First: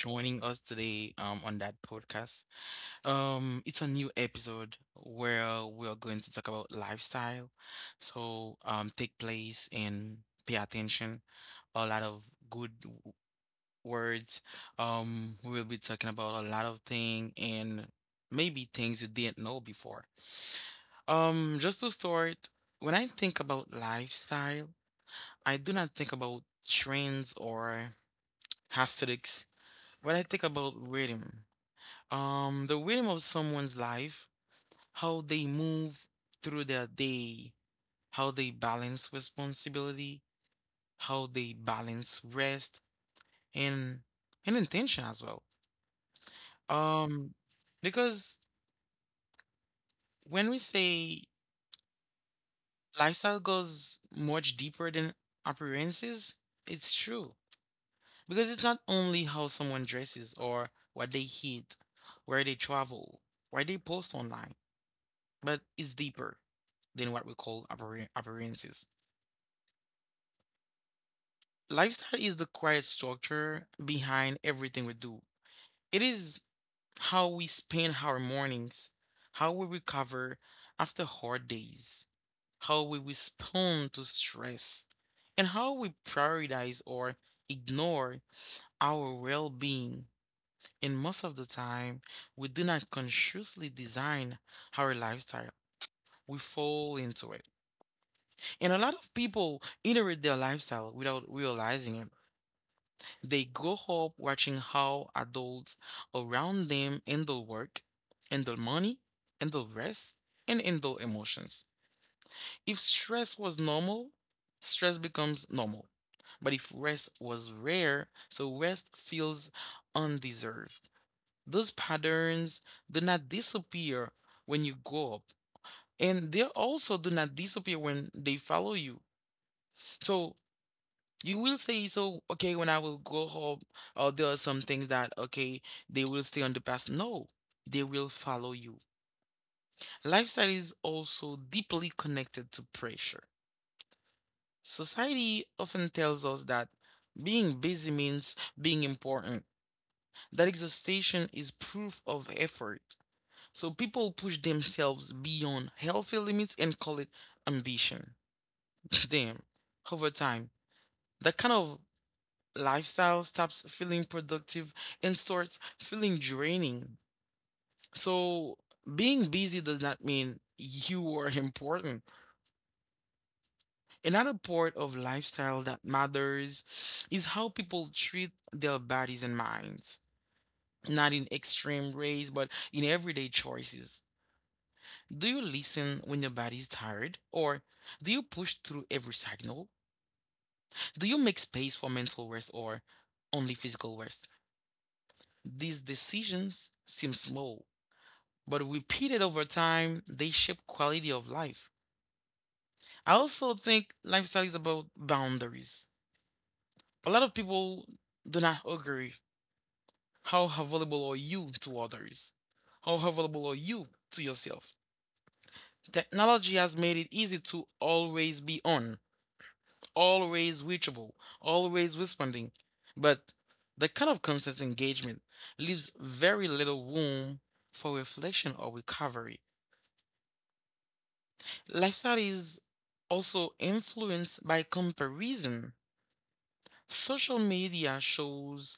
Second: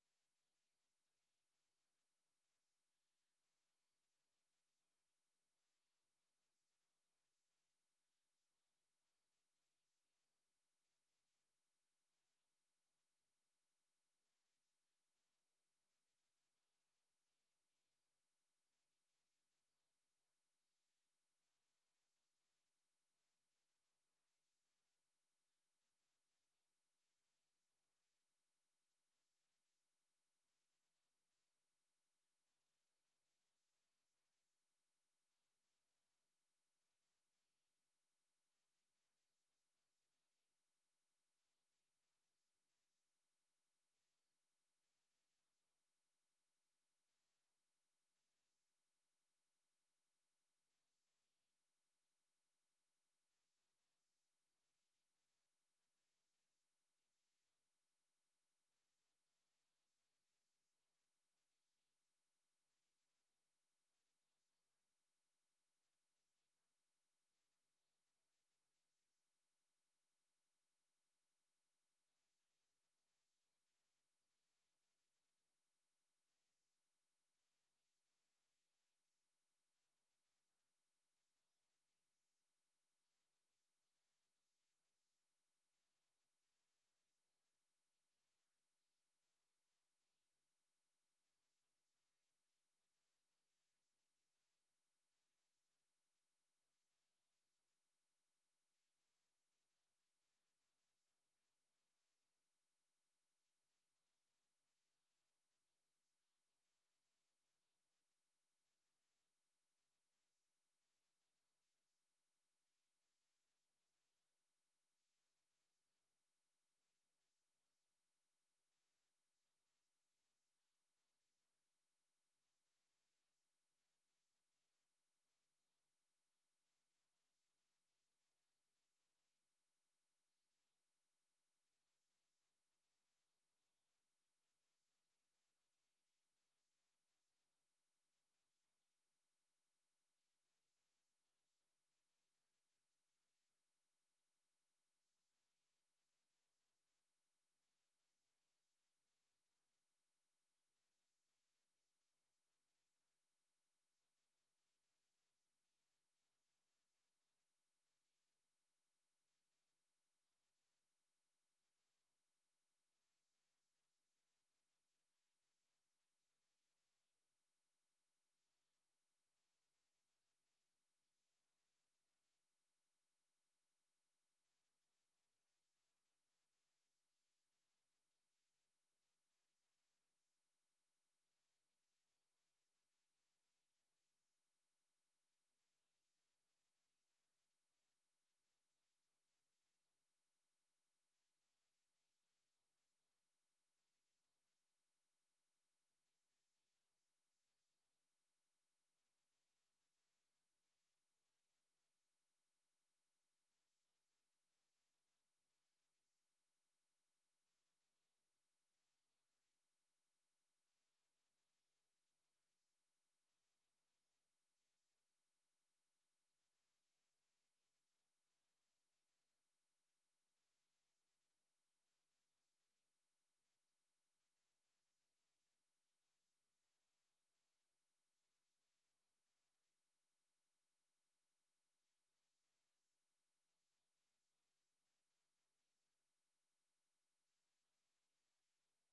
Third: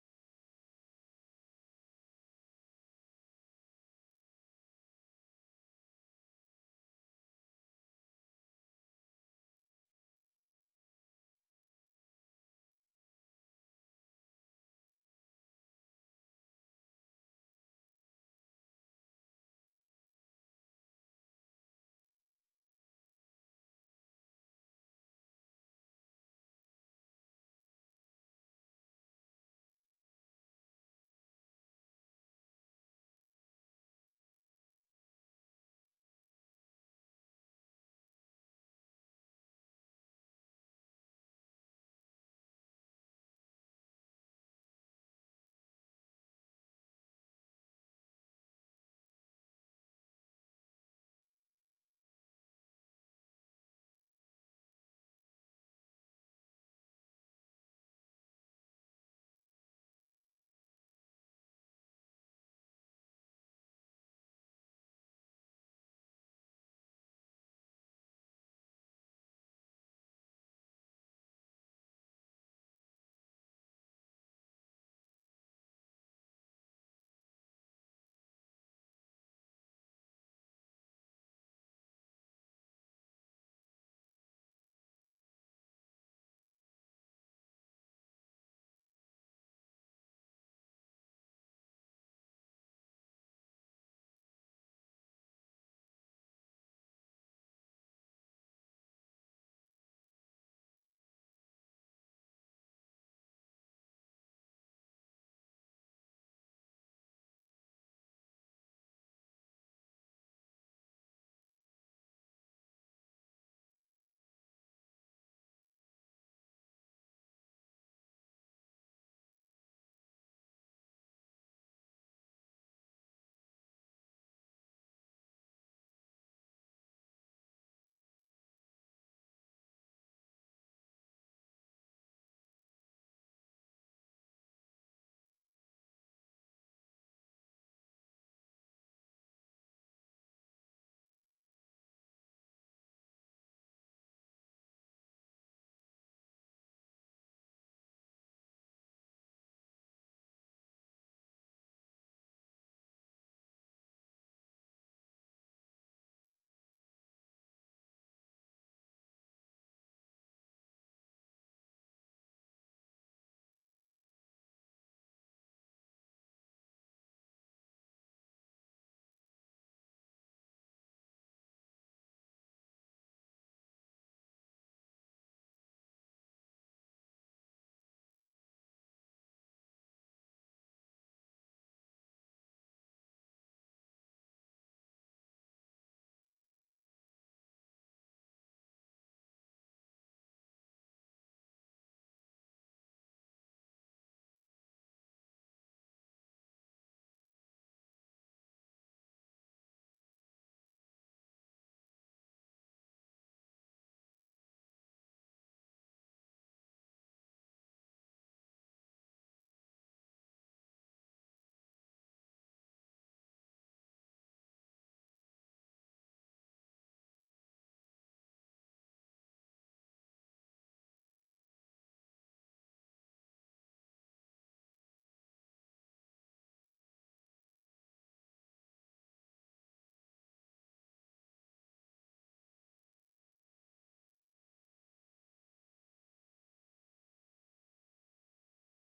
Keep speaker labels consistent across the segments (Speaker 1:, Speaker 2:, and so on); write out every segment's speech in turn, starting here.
Speaker 1: joining us today on that podcast. It's a new episode where we are going to talk about lifestyle. So take place and pay attention. A lot of good words. We will be talking about a lot of things and maybe things you didn't know before. Just to start, when I think about lifestyle, I do not think about trends or aesthetics. What I think about rhythm, the rhythm of someone's life, how they move through their day, how they balance responsibility, how they balance rest and and intention as well. Um, because when we say lifestyle goes much deeper than appearances, it's true. Because it's not only how someone dresses or what they eat, where they travel, where they post online, but it's deeper than what we call appearances. Lifestyle is the quiet structure behind everything we do. It is how we spend our mornings, how we recover after hard days, how we respond to stress, and how we prioritize or ignore our well being. And most of the time, we do not consciously design our lifestyle, we fall into it. And a lot of people iterate their lifestyle without realizing it. They grow up watching how adults around them handle work, handle money, handle rest, and handle emotions. If stress was normal, stress becomes normal. But if rest was rare, so rest feels undeserved. Those patterns do not disappear when you grow up, and they also do not disappear when they follow you. So you will say so, okay, when I will go home, or there are some things that, okay, they will stay on the past. No, they will follow you. Lifestyle is also deeply connected to pressure. Society often tells us that being busy means being important, that exhaustion is proof of effort. So people push themselves beyond healthy limits and call it ambition. Damn, over time, that kind of lifestyle stops feeling productive and starts feeling draining. So, being busy does not mean you are important. Another part of lifestyle that matters is how people treat their bodies and minds, not in extreme ways, but in everyday choices. Do you listen when your body is tired? Or do you push through every signal? Do you make space for mental rest or only physical rest? These decisions seem small, but repeated over time, they shape quality of life. I also think lifestyle is about boundaries. A lot of people do not agree. How available are you to others? How available are you to yourself? Technology has made it easy to always be on, always reachable, always responding. But the kind of constant engagement leaves very little room for reflection or recovery. Lifestyle is also influenced by comparison. Social media shows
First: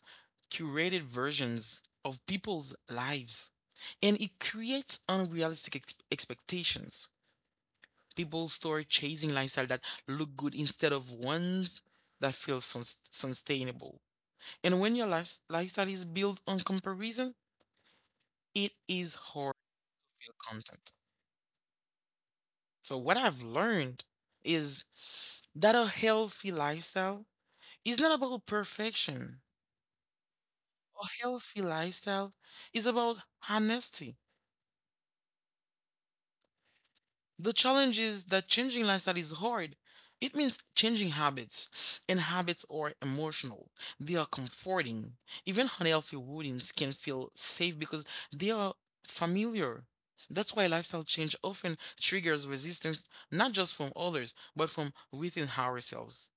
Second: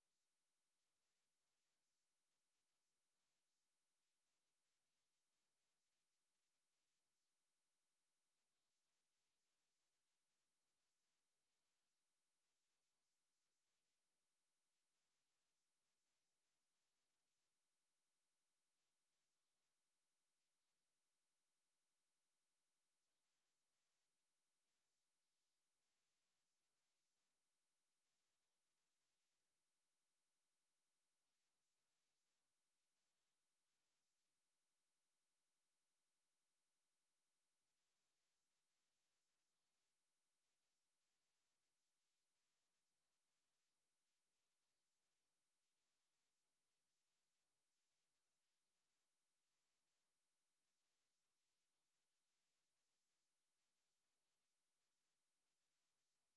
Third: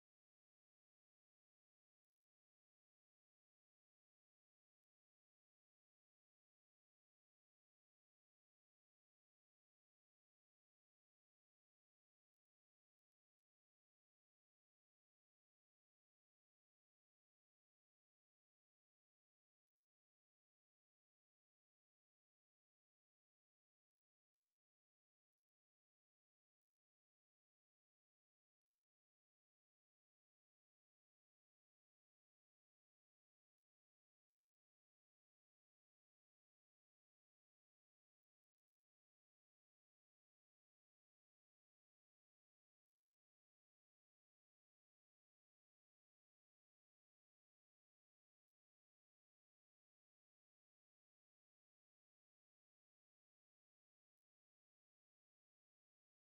Speaker 1: curated versions of people's lives and it creates unrealistic expectations. People start chasing lifestyle that look good instead of ones that feel sustainable. And when your lifestyle is built on comparison, it is hard to feel content. So what I've learned is that a healthy lifestyle, it's not about perfection or healthy lifestyle. It's about honesty. The challenge is that changing lifestyle is hard. It means changing habits, and habits are emotional. They are comforting. Even unhealthy routines can feel safe because they are familiar. That's why lifestyle change often triggers resistance, not just from others, but from within ourselves.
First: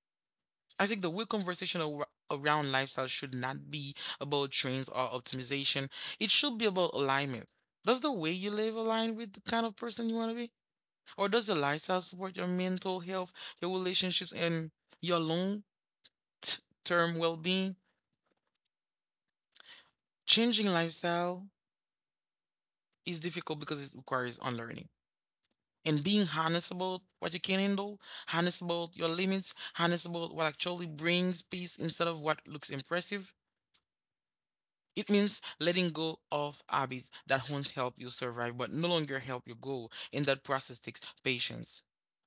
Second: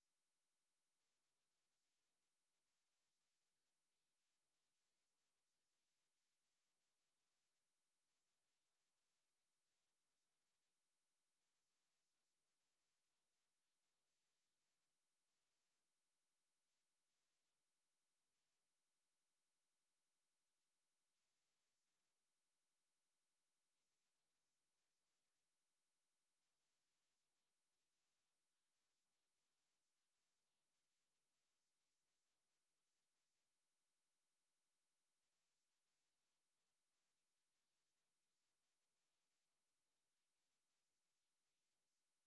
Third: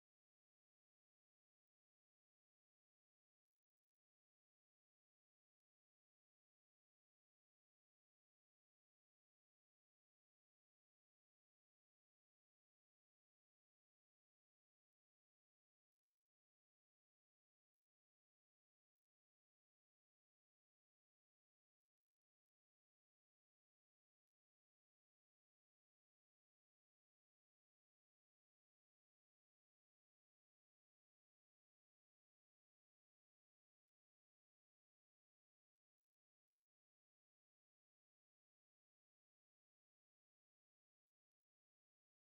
Speaker 1: I think the real conversation around lifestyle should not be about trends or optimization. It should be about alignment. Does the way you live align with the kind of person you want to be? Or does your lifestyle support your mental health, your relationships, and your long t- term well being? Changing lifestyle is difficult because it requires unlearning. And being honest about what you can handle, honest about your limits, honest about what actually brings peace instead of what looks impressive. It means letting go of habits that once helped you survive but no longer help you grow, and that process takes patience.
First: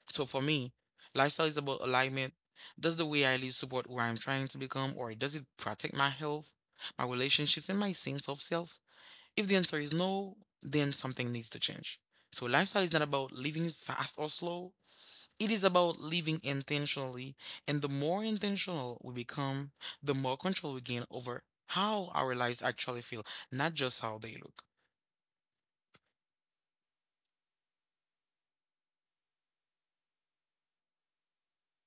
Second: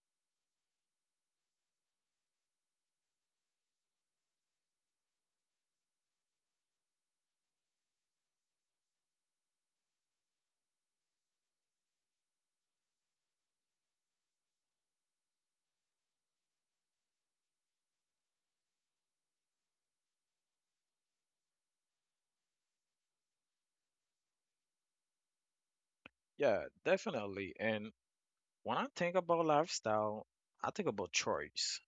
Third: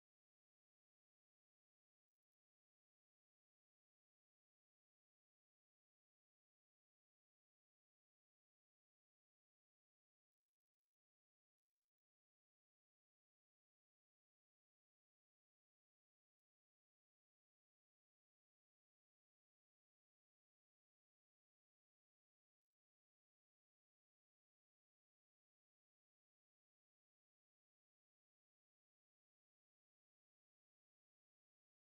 Speaker 1: So for me, lifestyle is about alignment. Does the way I live support who I'm trying to become, or does it protect my health, my relationships, and my sense of self? If the answer is no, then something needs to change. So lifestyle is not about living fast or slow. It is about living intentionally, and the more intentional we become, the more control we gain over how our lives actually feel, not just how they look.
Speaker 2: Yeah, definitely. And when I think about lifestyle, I think about choice,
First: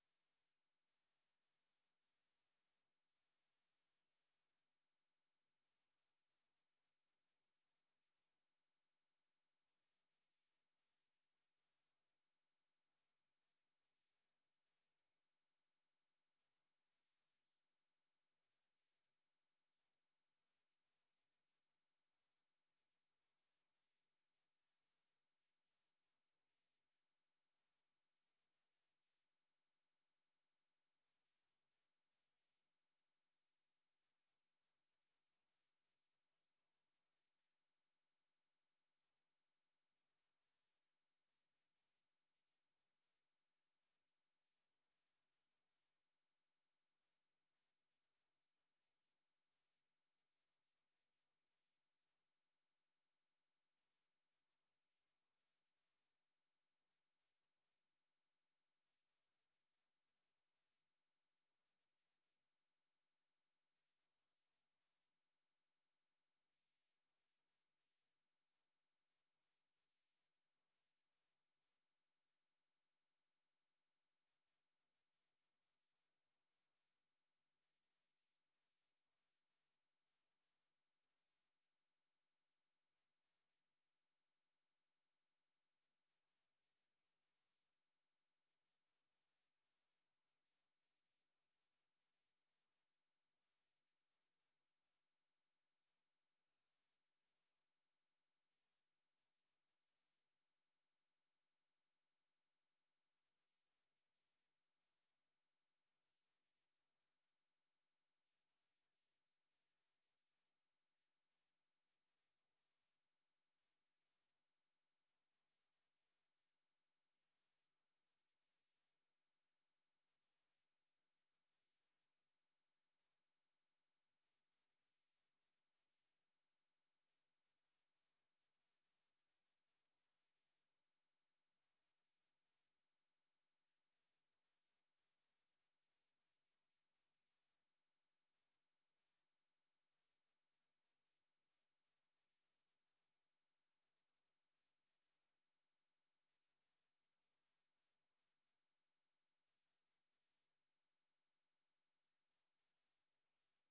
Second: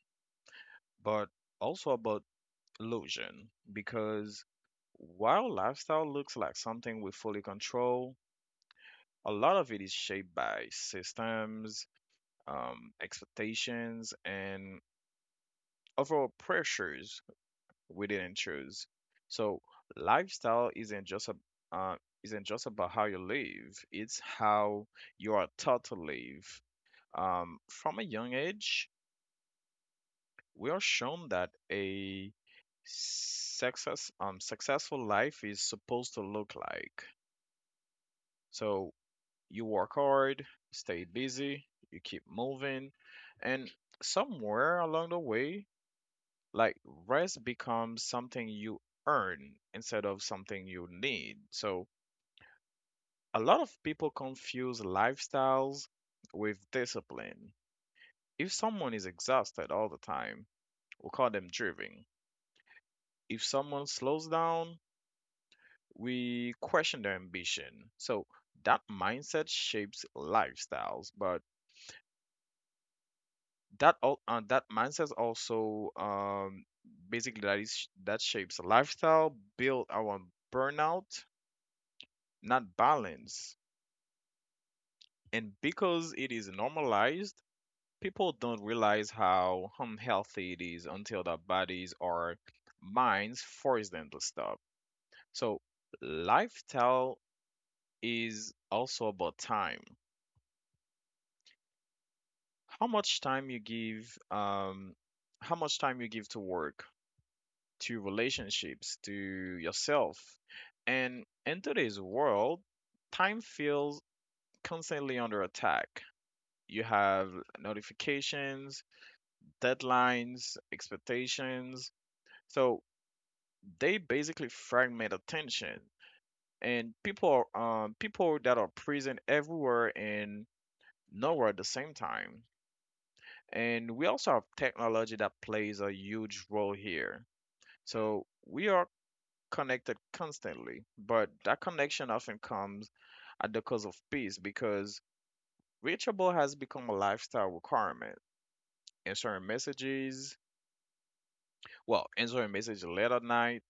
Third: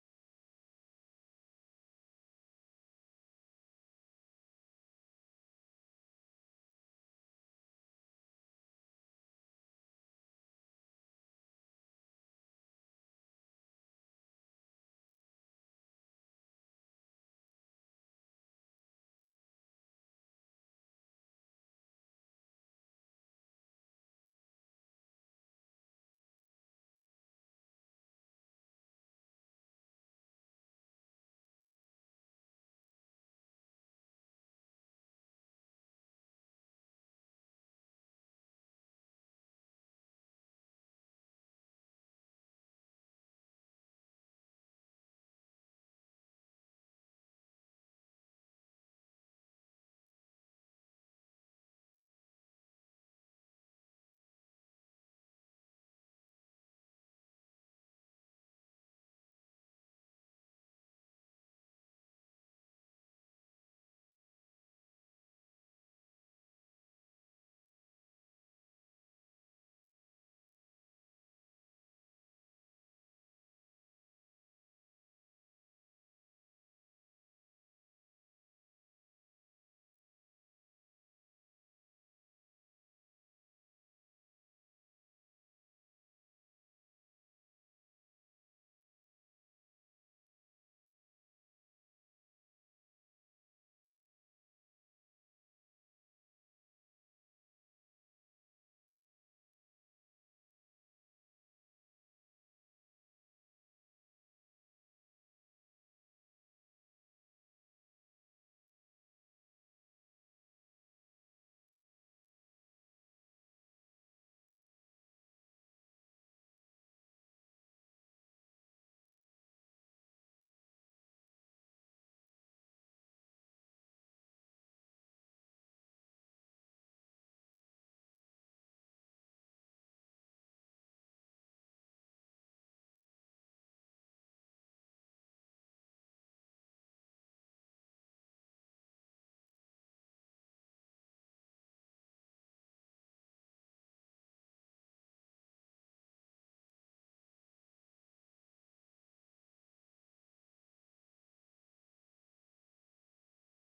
Speaker 2: but also about illusion because while lifestyle looks like something we fully control, a lot of it is shaped by systems, expectations, and overall pressures we didn't choose. So lifestyle uh, isn't just about how you live; it's how you are taught to live. From a young age, we are shown that a successful life is supposed to look like. So you work hard, stay busy, you keep moving, and somewhere along the way, like rest becomes something you earn instead of something you need. So a lot of people confuse lifestyles with discipline. If someone is exhausted all the time, we call them driven. If someone slows down, we question their ambition. So that mindset shapes lifestyles, but that all that mindset also basically that is that shapes lifestyle, build our burnout, not balance. And because it is normalized, people don't realize how unhealthy it is until their bodies or minds force them to stop. So lifestyle is also about time. How much time you give, um, how much time you give to work, to relationships, to yourself. And in today's world, time feels constantly under attack. You have notifications, deadlines, expectations. So they basically fragment attention. And people that are present everywhere and nowhere at the same time. And we also have technology that plays a huge role here. So we are connected constantly, but that connection often comes at the cost of peace because reachable has become a lifestyle requirement. Answering messages, well, answering messages late at night,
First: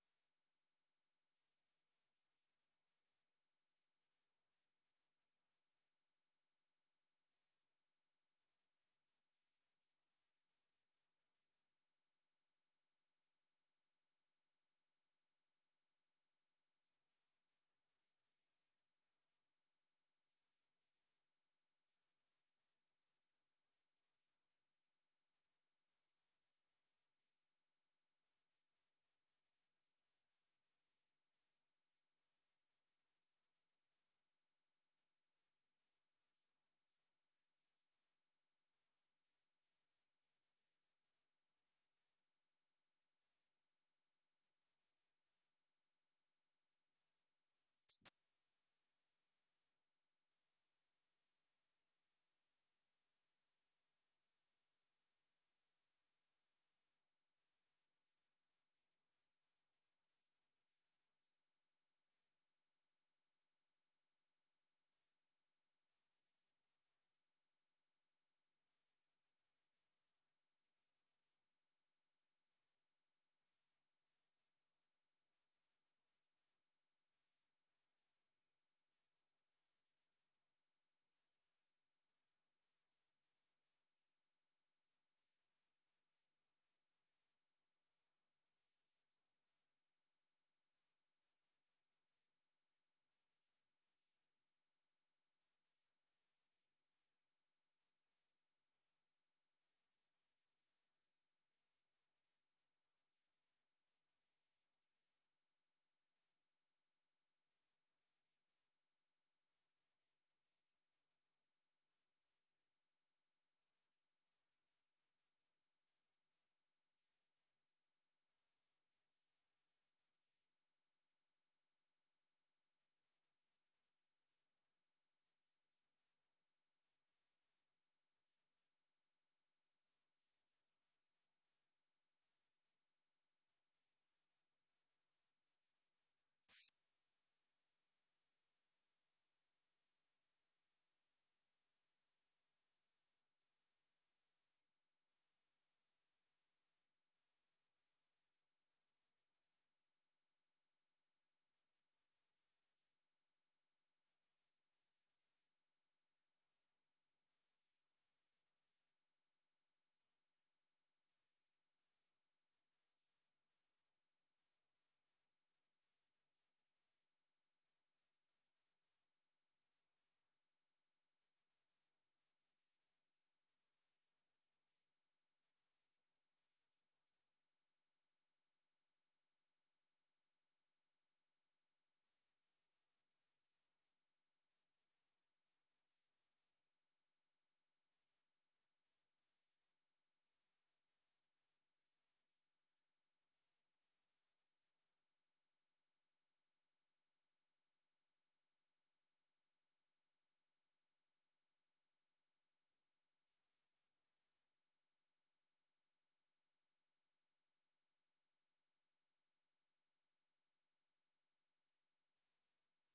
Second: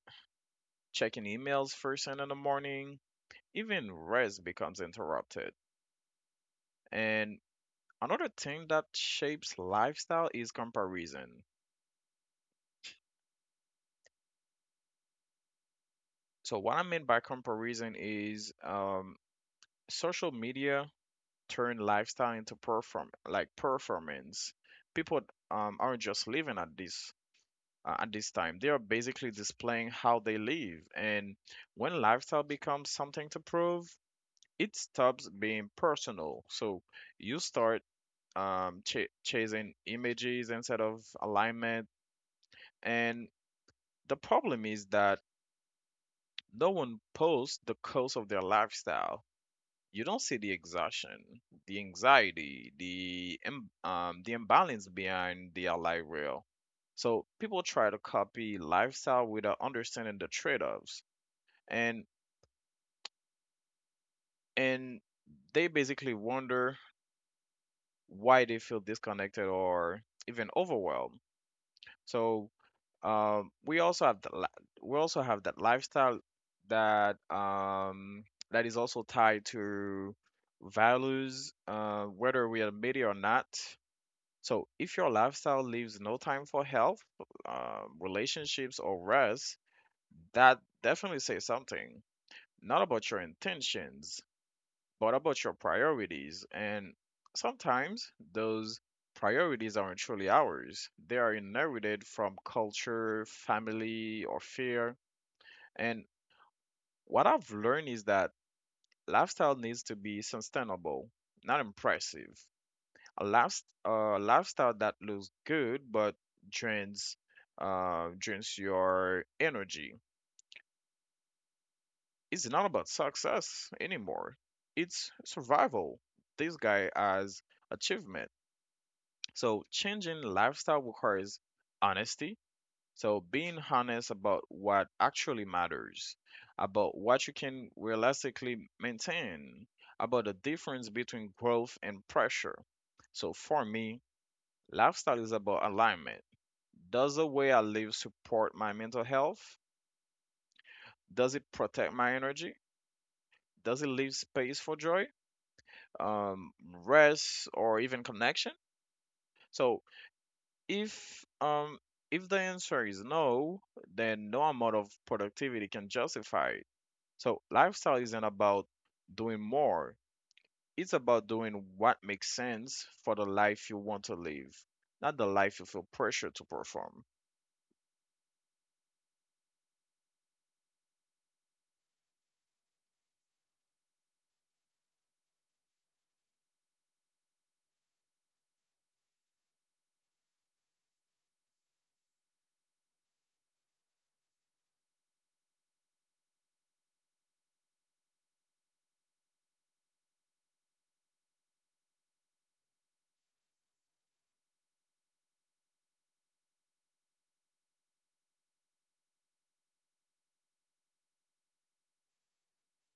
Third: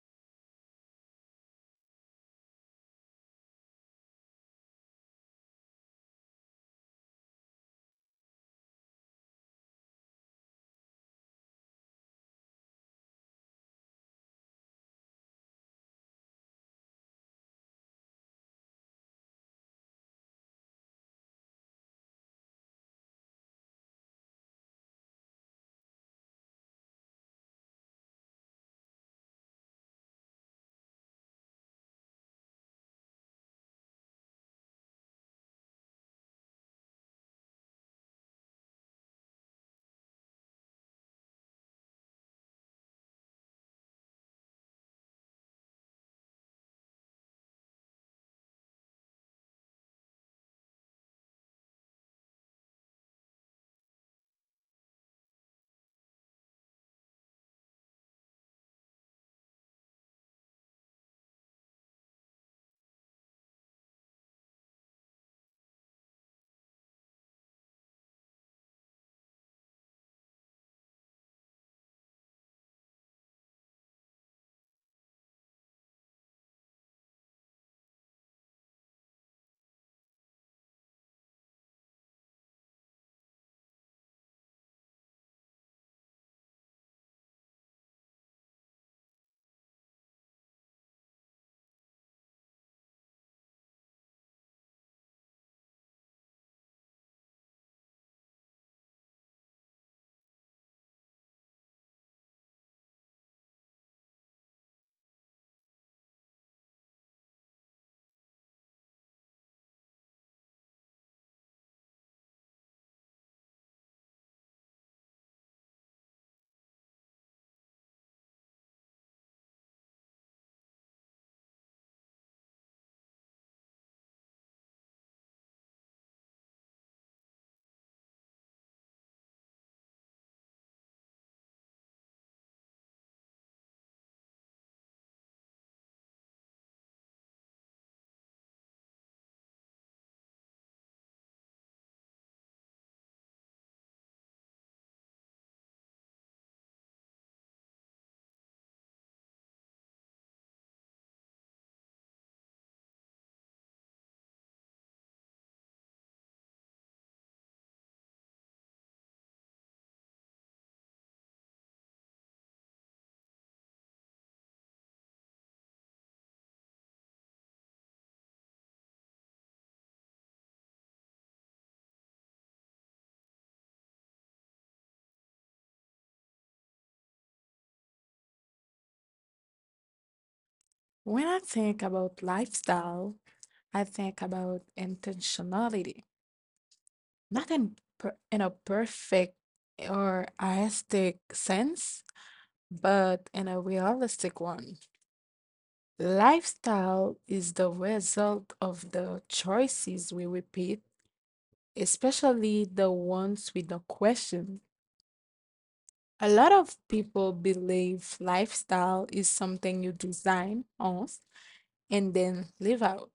Speaker 2: checking emails first thing in the morning, even rest becomes interrupted. And another thing that shapes lifestyle is comparison. So what I mean by comparison is, social media turned lifestyle into performance. People aren't just living at this time. They are basically displaying how they live. And when lifestyle becomes something to prove, it stops being personal. So you start chasing images instead of alignment. And the problem is that no one posts the cost of their lifestyle. You don't see the exhaustion, the anxiety, the imbalance behind the ally rail. So people try to copy lifestyle without understanding the trade-offs, and and they basically wonder why they feel disconnected or even overwhelmed. So, we also have that lifestyle that um, that is also tied to values, whether we admit it or not. So if your lifestyle leaves no time for health, relationships, or rest, that definitely says something. Not about your intentions, but about your priorities. And sometimes those priorities aren't truly ours; they are inherited from culture, family, or fear. And what I've learned is that lifestyle needs to be sustainable, not impressive. A lifestyle that looks good but drains drains your energy. It's not about success anymore. It's survival. This guy has achievement. So changing lifestyle requires honesty. So being honest about what actually matters, about what you can realistically maintain, about the difference between growth and pressure. So for me, lifestyle is about alignment. Does the way I live support my mental health? Does it protect my energy? Does it leave space for joy, um, rest, or even connection? So if um, if the answer is no, then no amount of productivity can justify it. So lifestyle isn't about doing more. It's about doing what makes sense for the life you want to live, not the life you feel pressure to perform.
Speaker 3: When I think about lifestyle, I think about intentionality, not in, per in a perfect or artistic sense, but in a realistic one. Lifestyle is the result of the choices we repeat, especially the ones we don't question. A lot of people believe lifestyle is something you design on and then live out.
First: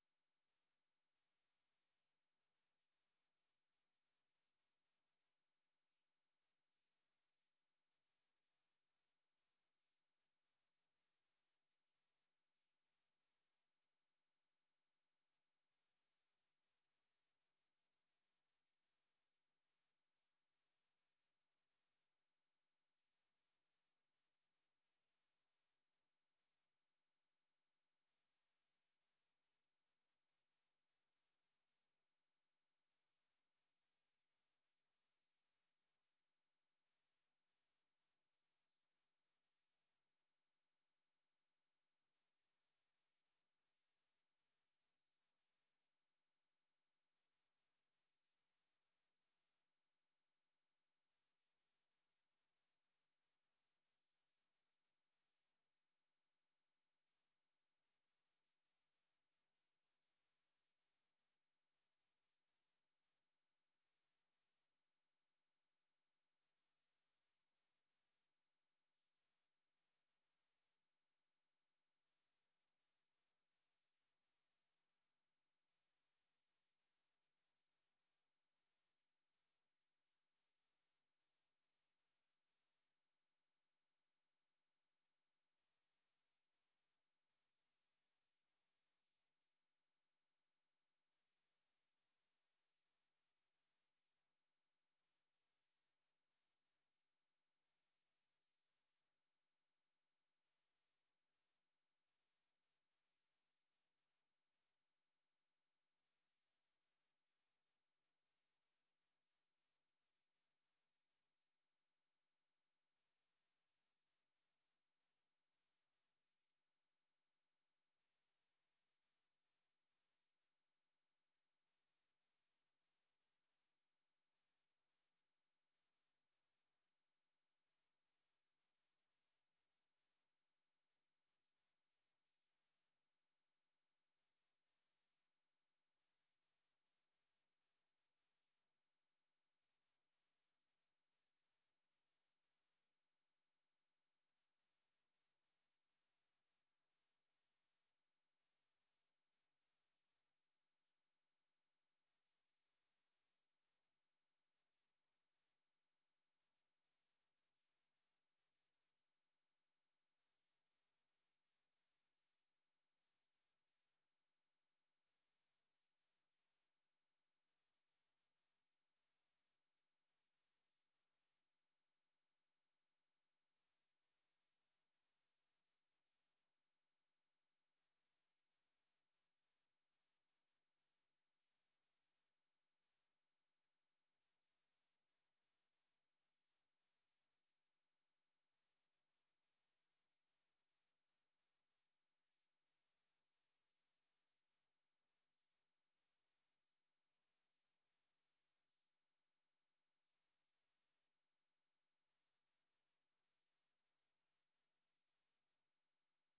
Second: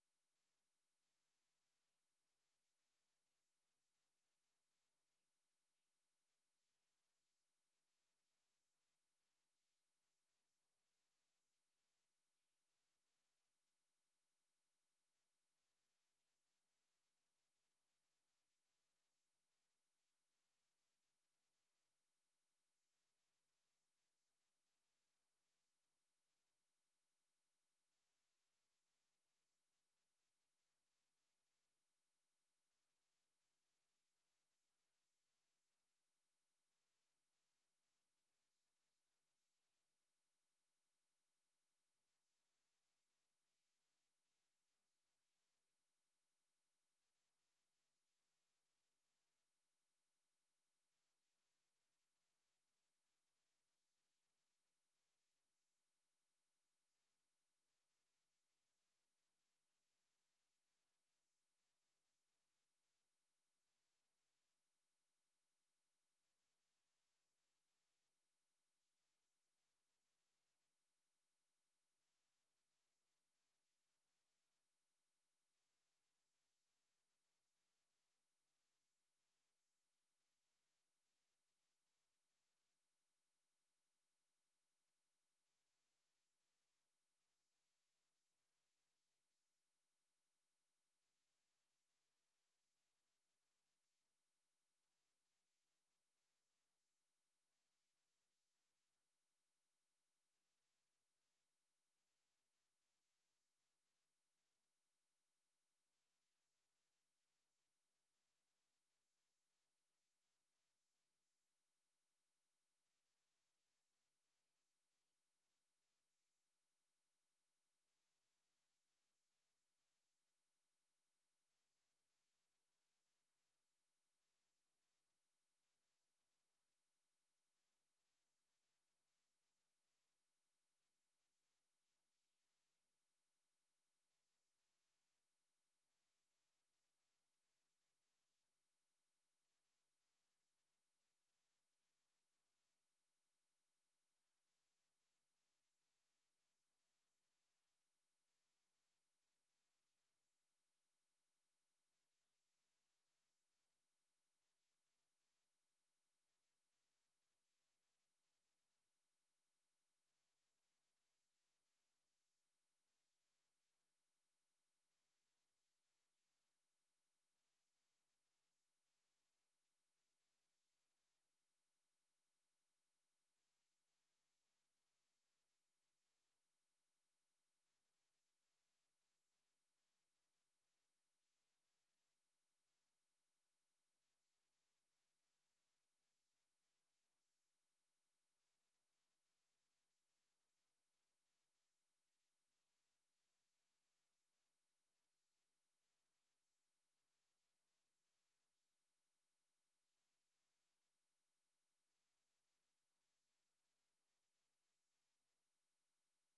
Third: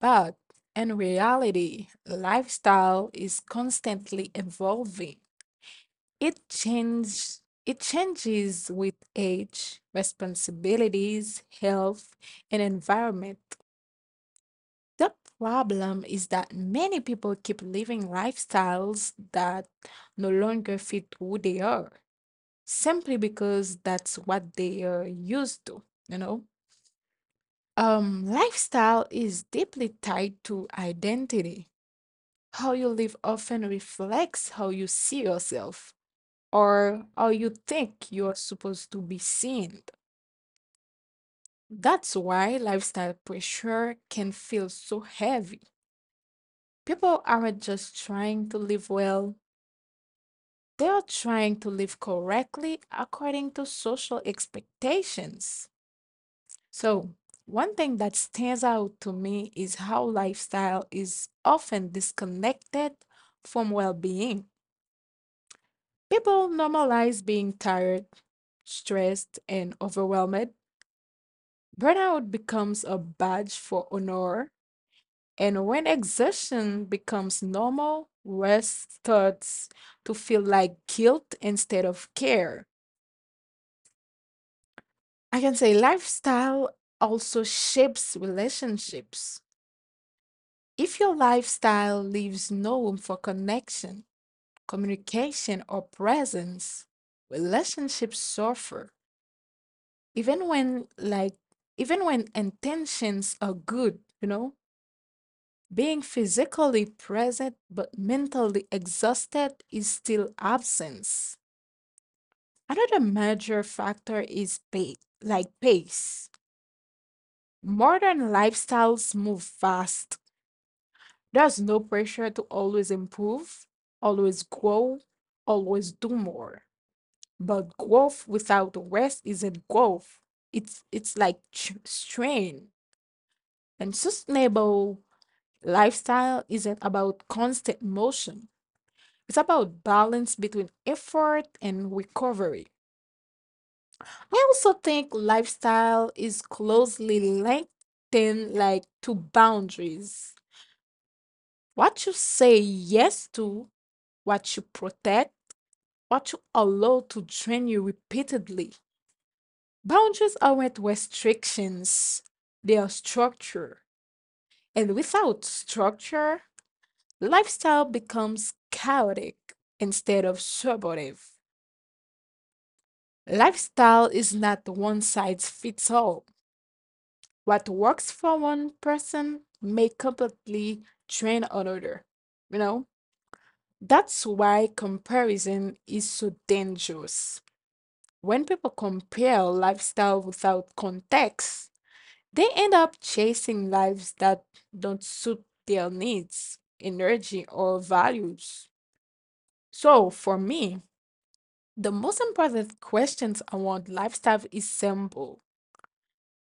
Speaker 3: But in reality, lifestyle is constantly evolving. It changes with age, responsibilities, health, and environment. The problem is that many people keep living lifestyles that no longer fit who they are simply because that's what they are used to, you know? Lifestyle is deeply tied to identity. How you live often reflects how you see yourself or how you think you are supposed to be seen. That's why lifestyle pressure can feel so heavy. People aren't just trying to live well, they are trying to live correctly according to social expectations. So, one thing that stands out to me is how lifestyle is often disconnected from well being. People normalize being tired, stressed, and overwhelmed. Burnout becomes a badge for honor. And when exhaustion becomes normal, rest starts to feel like guilt instead of care. I can say lifestyle also shapes relationships. If your lifestyle leaves no room for connection, communication, or presence, relationships suffer. Even when even when intentions are good, you know, being physically present but mentally exhausted is still absence. Another major factor is pay like pace. Modern lifestyles move fast. There's no pressure to always improve, always grow, always do more. But growth without rest isn't growth. It's like strain and sustainable. Lifestyle isn't about constant motion. It's about balance between effort and recovery. I also think lifestyle is closely linked, then like to boundaries. What you say yes to, what you protect, what you allow to drain you repeatedly. Boundaries aren't restrictions, they are structure. And without structure, lifestyle becomes chaotic instead of supportive. Lifestyle is not one size fits all. What works for one person may completely drain another. You know, that's why comparison is so dangerous. When people compare lifestyle without context, they end up chasing lives that don't suit their needs, energy, or values. So, for me, the most important questions around lifestyle is simple.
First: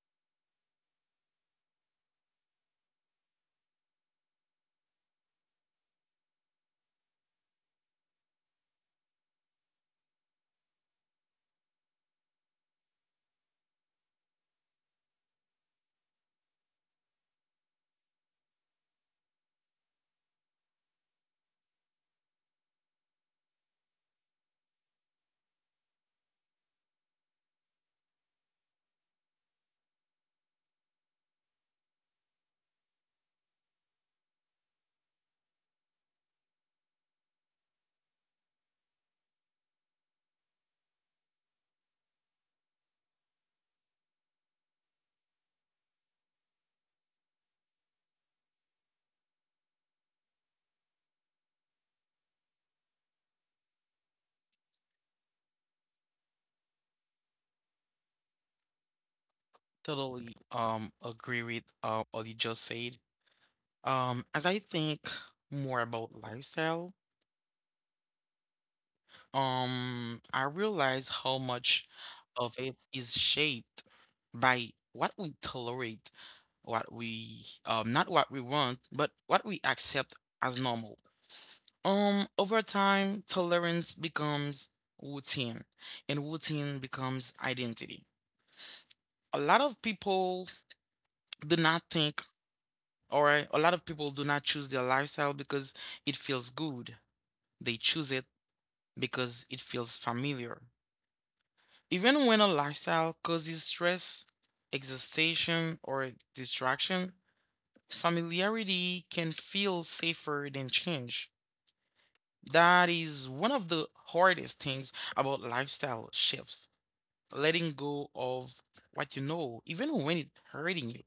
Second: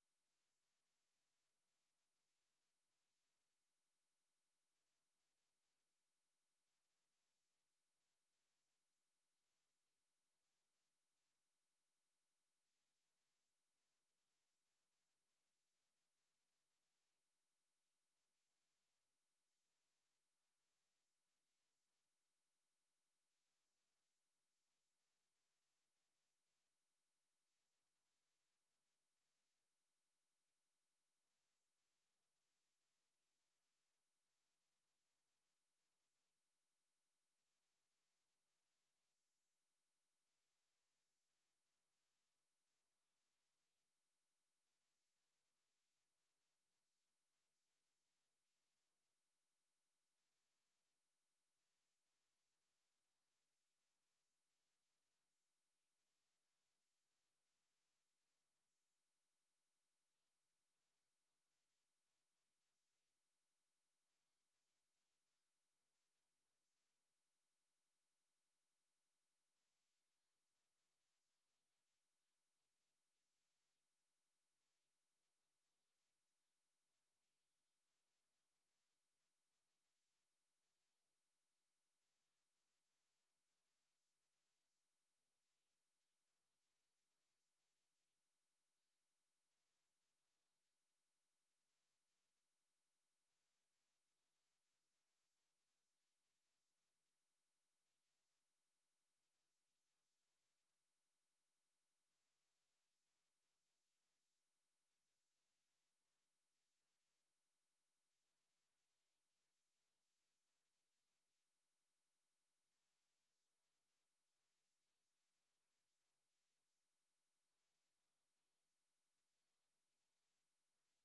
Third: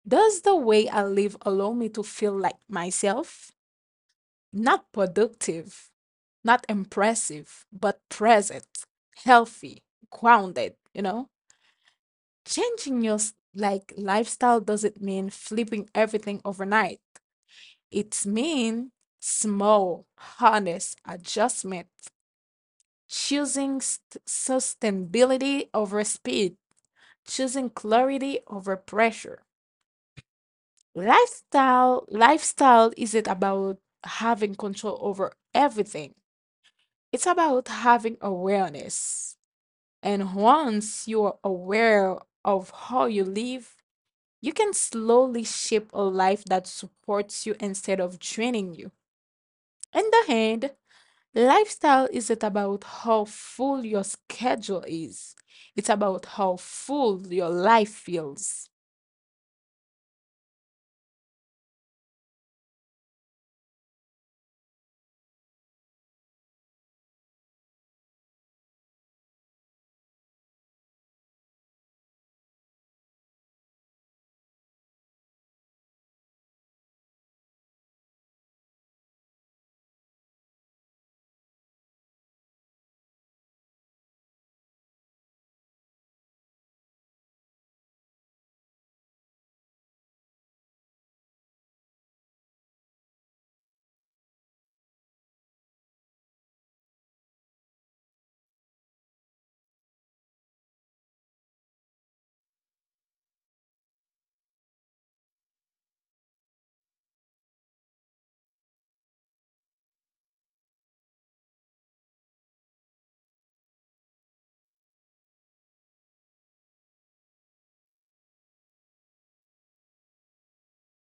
Speaker 3: Does the way I live allow me to feel like myself? Not productive, not impressive, but present, healthy, grounded, you know? Changing your lifestyle doesn't mean flipping everything overnight. It's mean small, honest adjustment, sustainability over speed, choosing clarity over pressure. Lifestyle isn't about having control over everything. It's about having awareness. And once you are aware of how you live, you can slowly shape a life that supports you instead of draining you. On the hand, lifestyle isn't about how full your schedule is. It's about how full your life feels.
Speaker 1: Totally agree with what you just said. As I think more about lifestyle, I realize how much of it is shaped by what we tolerate, what we not what we want, but what we accept as normal. Over time, tolerance becomes routine and routine becomes identity. A lot of people do not think, or a lot of people do not choose their lifestyle because it feels good. They choose it because it feels familiar. Even when a lifestyle causes stress, exhaustion, or distraction, familiarity can feel safer than change. That is one of the hardest things about lifestyle shifts, letting go of what you know, even when it's hurting you.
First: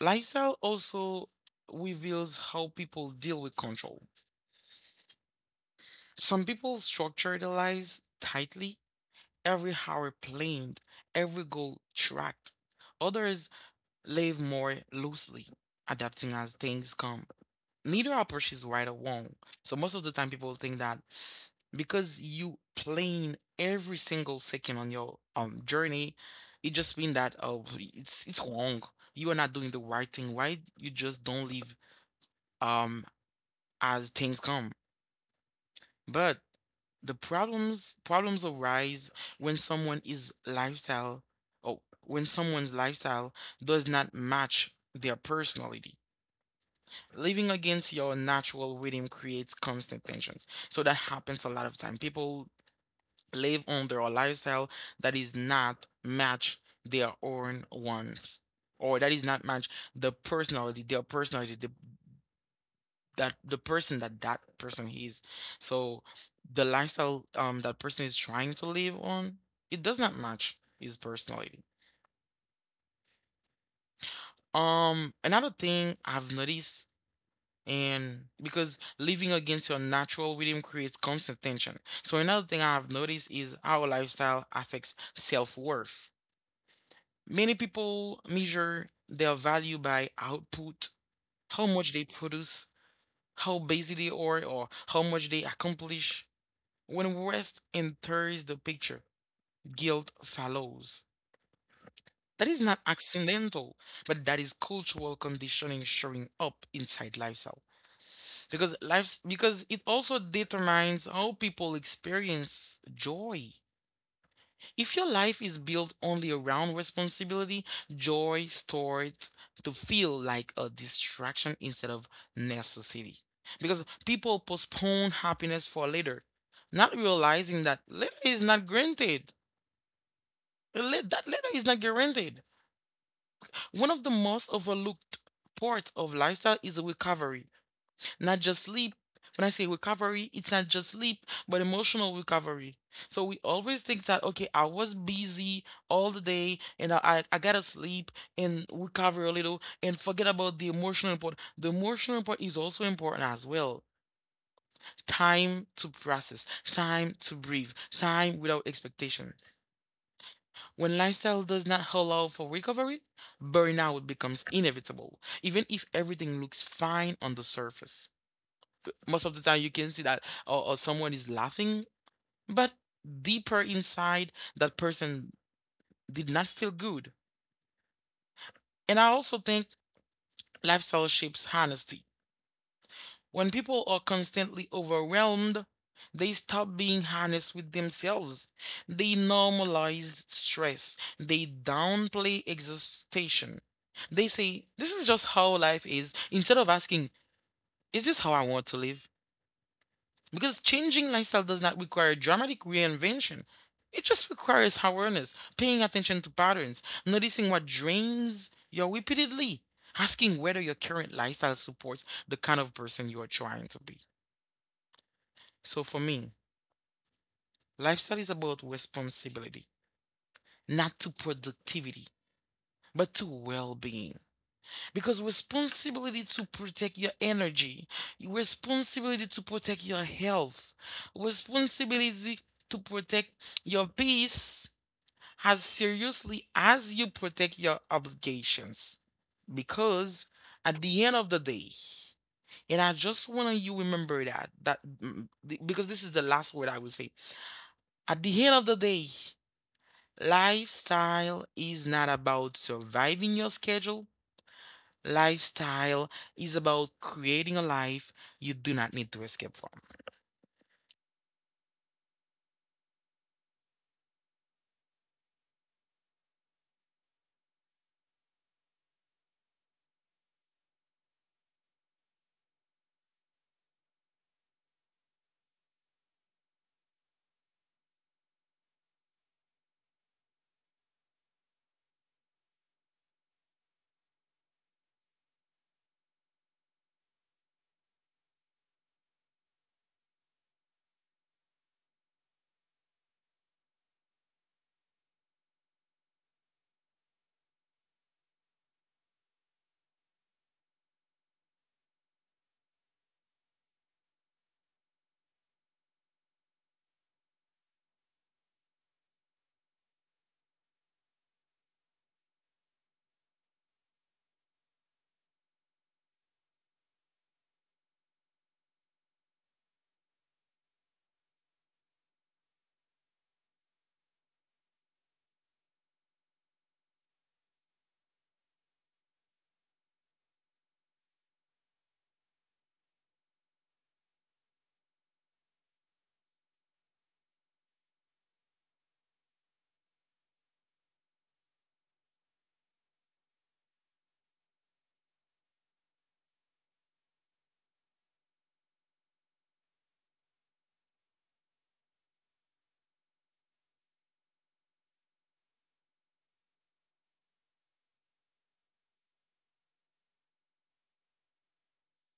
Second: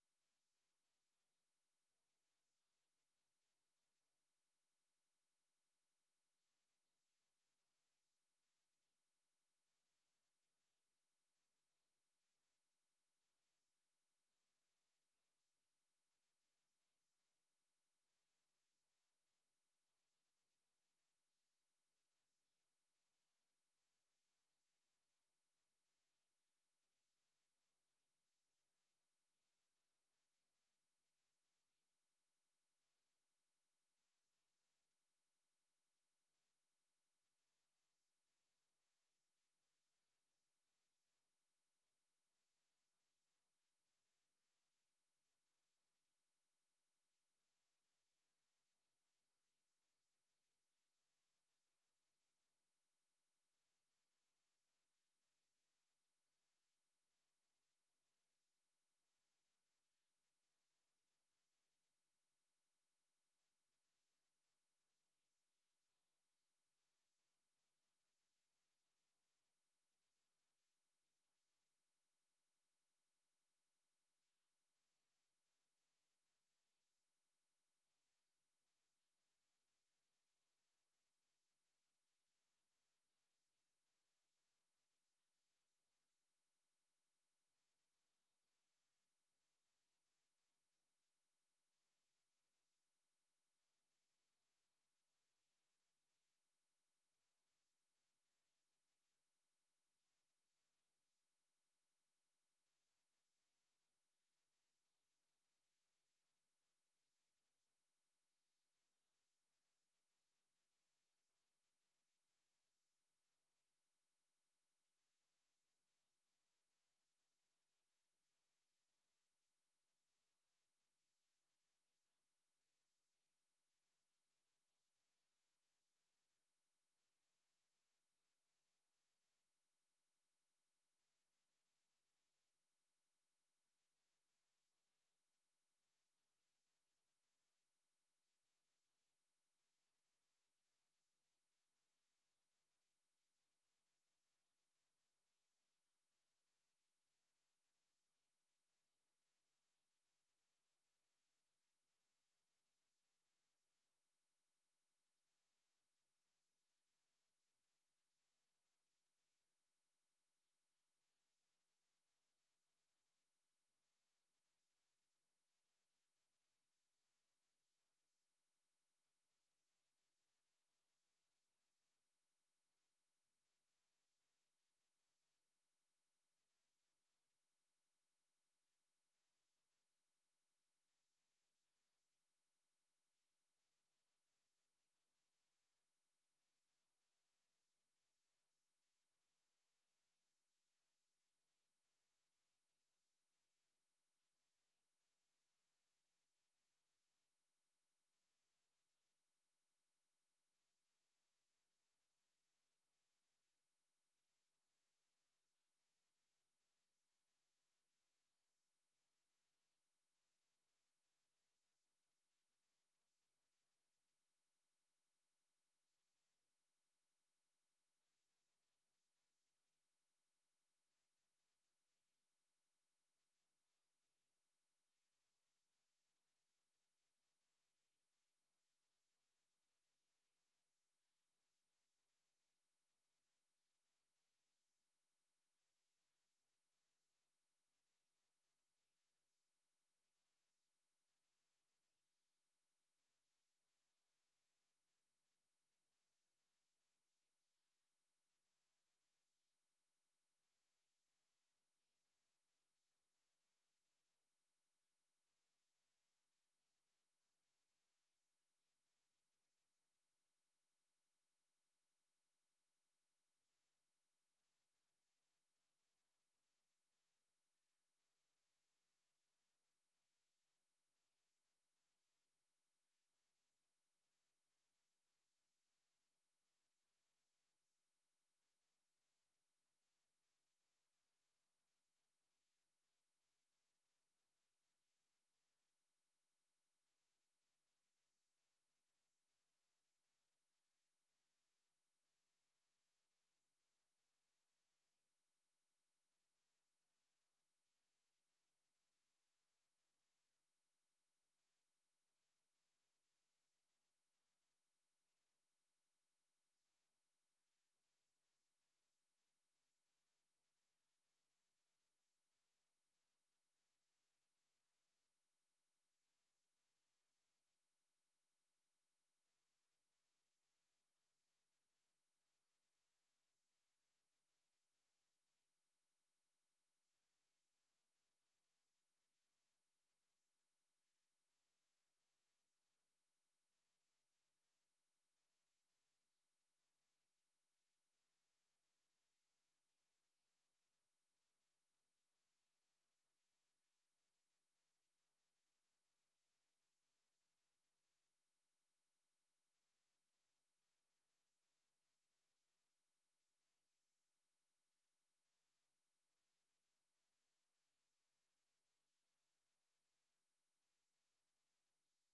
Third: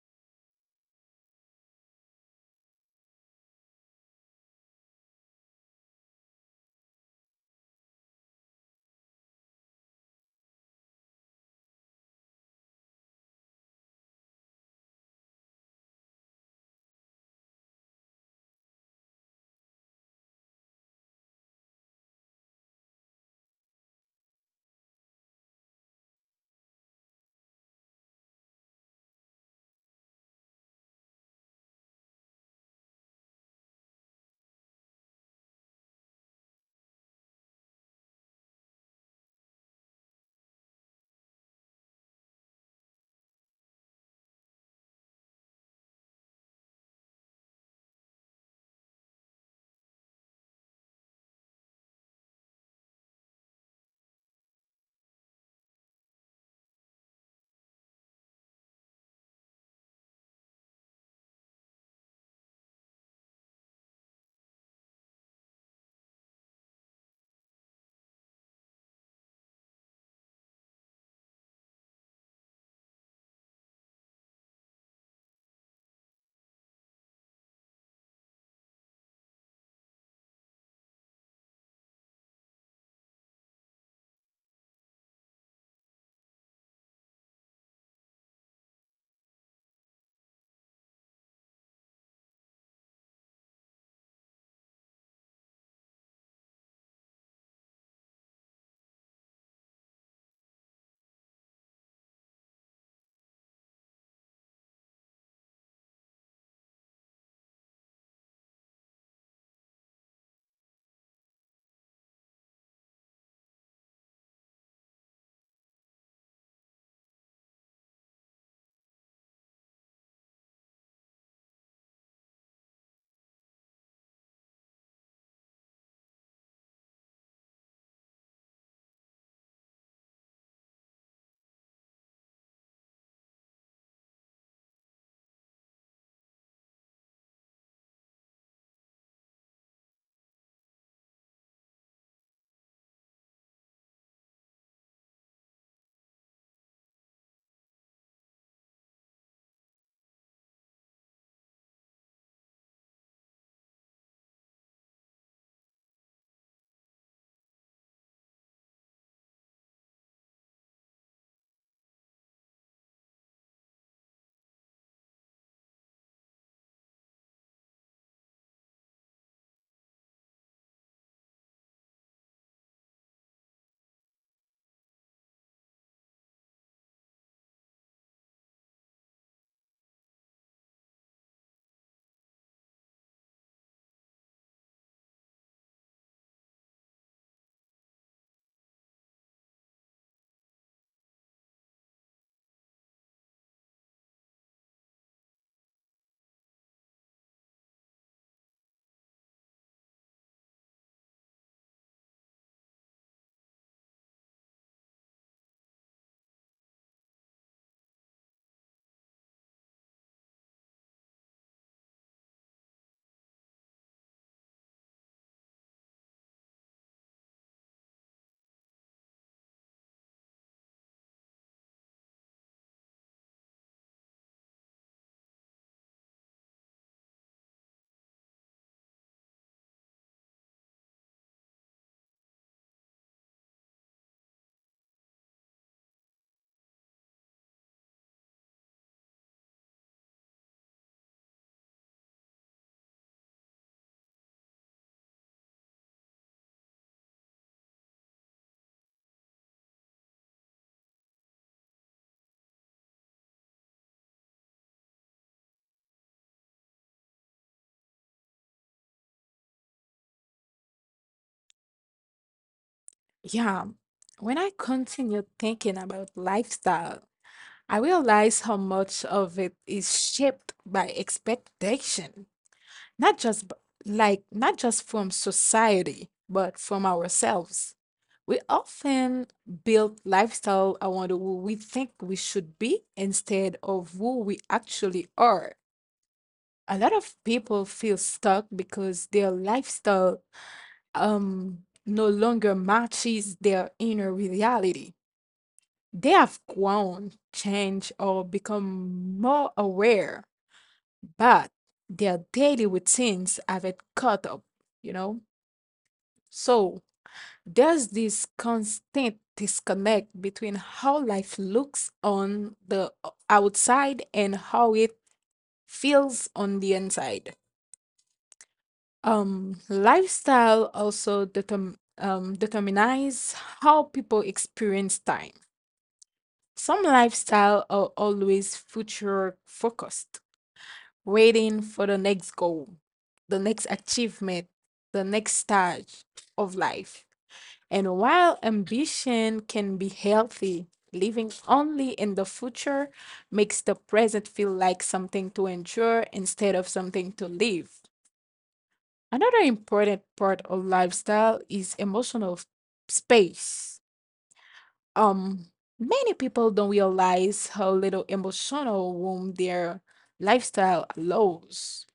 Speaker 1: Lifestyle also reveals how people deal with control. Some people structure their lives tightly, every hour planned, every goal tracked. Others live more loosely, adapting as things come. Neither approach is right or wrong. So most of the time, people think that because you playing every single second on your journey, it just means that oh it's wrong. You are not doing the right thing. Why you just don't live um as things come? But the problems arise when someone is lifestyle or when someone's lifestyle does not match their personality. Living against your natural rhythm creates constant tensions. So that happens a lot of time. People live under a lifestyle that is not match their own wants, or that is not match the personality, their personality, the, that the person that that person is. So the lifestyle that person is trying to live on, it does not match his personality. Another thing I've noticed and because living against your natural rhythm creates constant tension. So another thing I've noticed is how lifestyle affects self-worth. Many people measure their value by output, how much they produce, how busy they are, or how much they accomplish. When rest enters the picture, guilt follows. That is not accidental, but that is cultural conditioning showing up inside lifestyle. Because life's because it also determines how people experience joy. If your life is built only around responsibility, joy starts to feel like a distraction instead of necessity, because people postpone happiness for later, not realizing that later is not granted. That later is not guaranteed. One of the most overlooked parts of lifestyle is recovery, not just sleep. When I say recovery, it's not just sleep, but emotional recovery. So we always think that, okay, I was busy all the day and I gotta sleep and recover a little and forget about the emotional part. The emotional part is also important as well. Time to process, time to breathe, time without expectations. When lifestyle does not allow for recovery, burnout becomes inevitable, even if everything looks fine on the surface. Most of the time you can see that or someone is laughing but deeper inside that person did not feel good. And I also think lifestyle shapes honesty. When people are constantly overwhelmed, they stop being honest with themselves. They normalize stress, they downplay exhaustion, they say this is just how life is instead of asking is this how I want to live. Because changing lifestyle does not require dramatic reinvention. It just requires awareness, paying attention to patterns, noticing what drains you repeatedly, asking whether your current lifestyle supports the kind of person you are trying to be. So for me, lifestyle is about responsibility, not to productivity, but to well being. Because responsibility to protect your energy, responsibility to protect your health, responsibility to protect your peace as seriously as you protect your obligations. Because at the end of the day, and I just want you remember that because this is the last word I will say. At the end of the day, lifestyle is not about surviving your schedule. Lifestyle is about creating a life you do not need to escape from.
Speaker 3: Yeah, when I continued thinking about lifestyle, I realized how much of it is shaped by expectation, not just b- not just from society, but from ourselves. We often build lifestyle around who we think we should be instead of who we actually are. A lot of people feel stuck because their lifestyle um no longer matches their inner reality. They have grown, changed, or become more aware, but their daily routines haven't caught up, you know? So there's this constant disconnect between how life looks on the outside and how it feels on the inside. Lifestyle also determines how people experience time. Some lifestyle are always future focused, waiting for the next goal, the next achievement, the next stage of life. And while ambition can be healthy, living only in the future makes the present feel like something to endure instead of something to live. Another important part of lifestyle is emotional space. Um, Many people don't realize how little emotional room their lifestyle allows.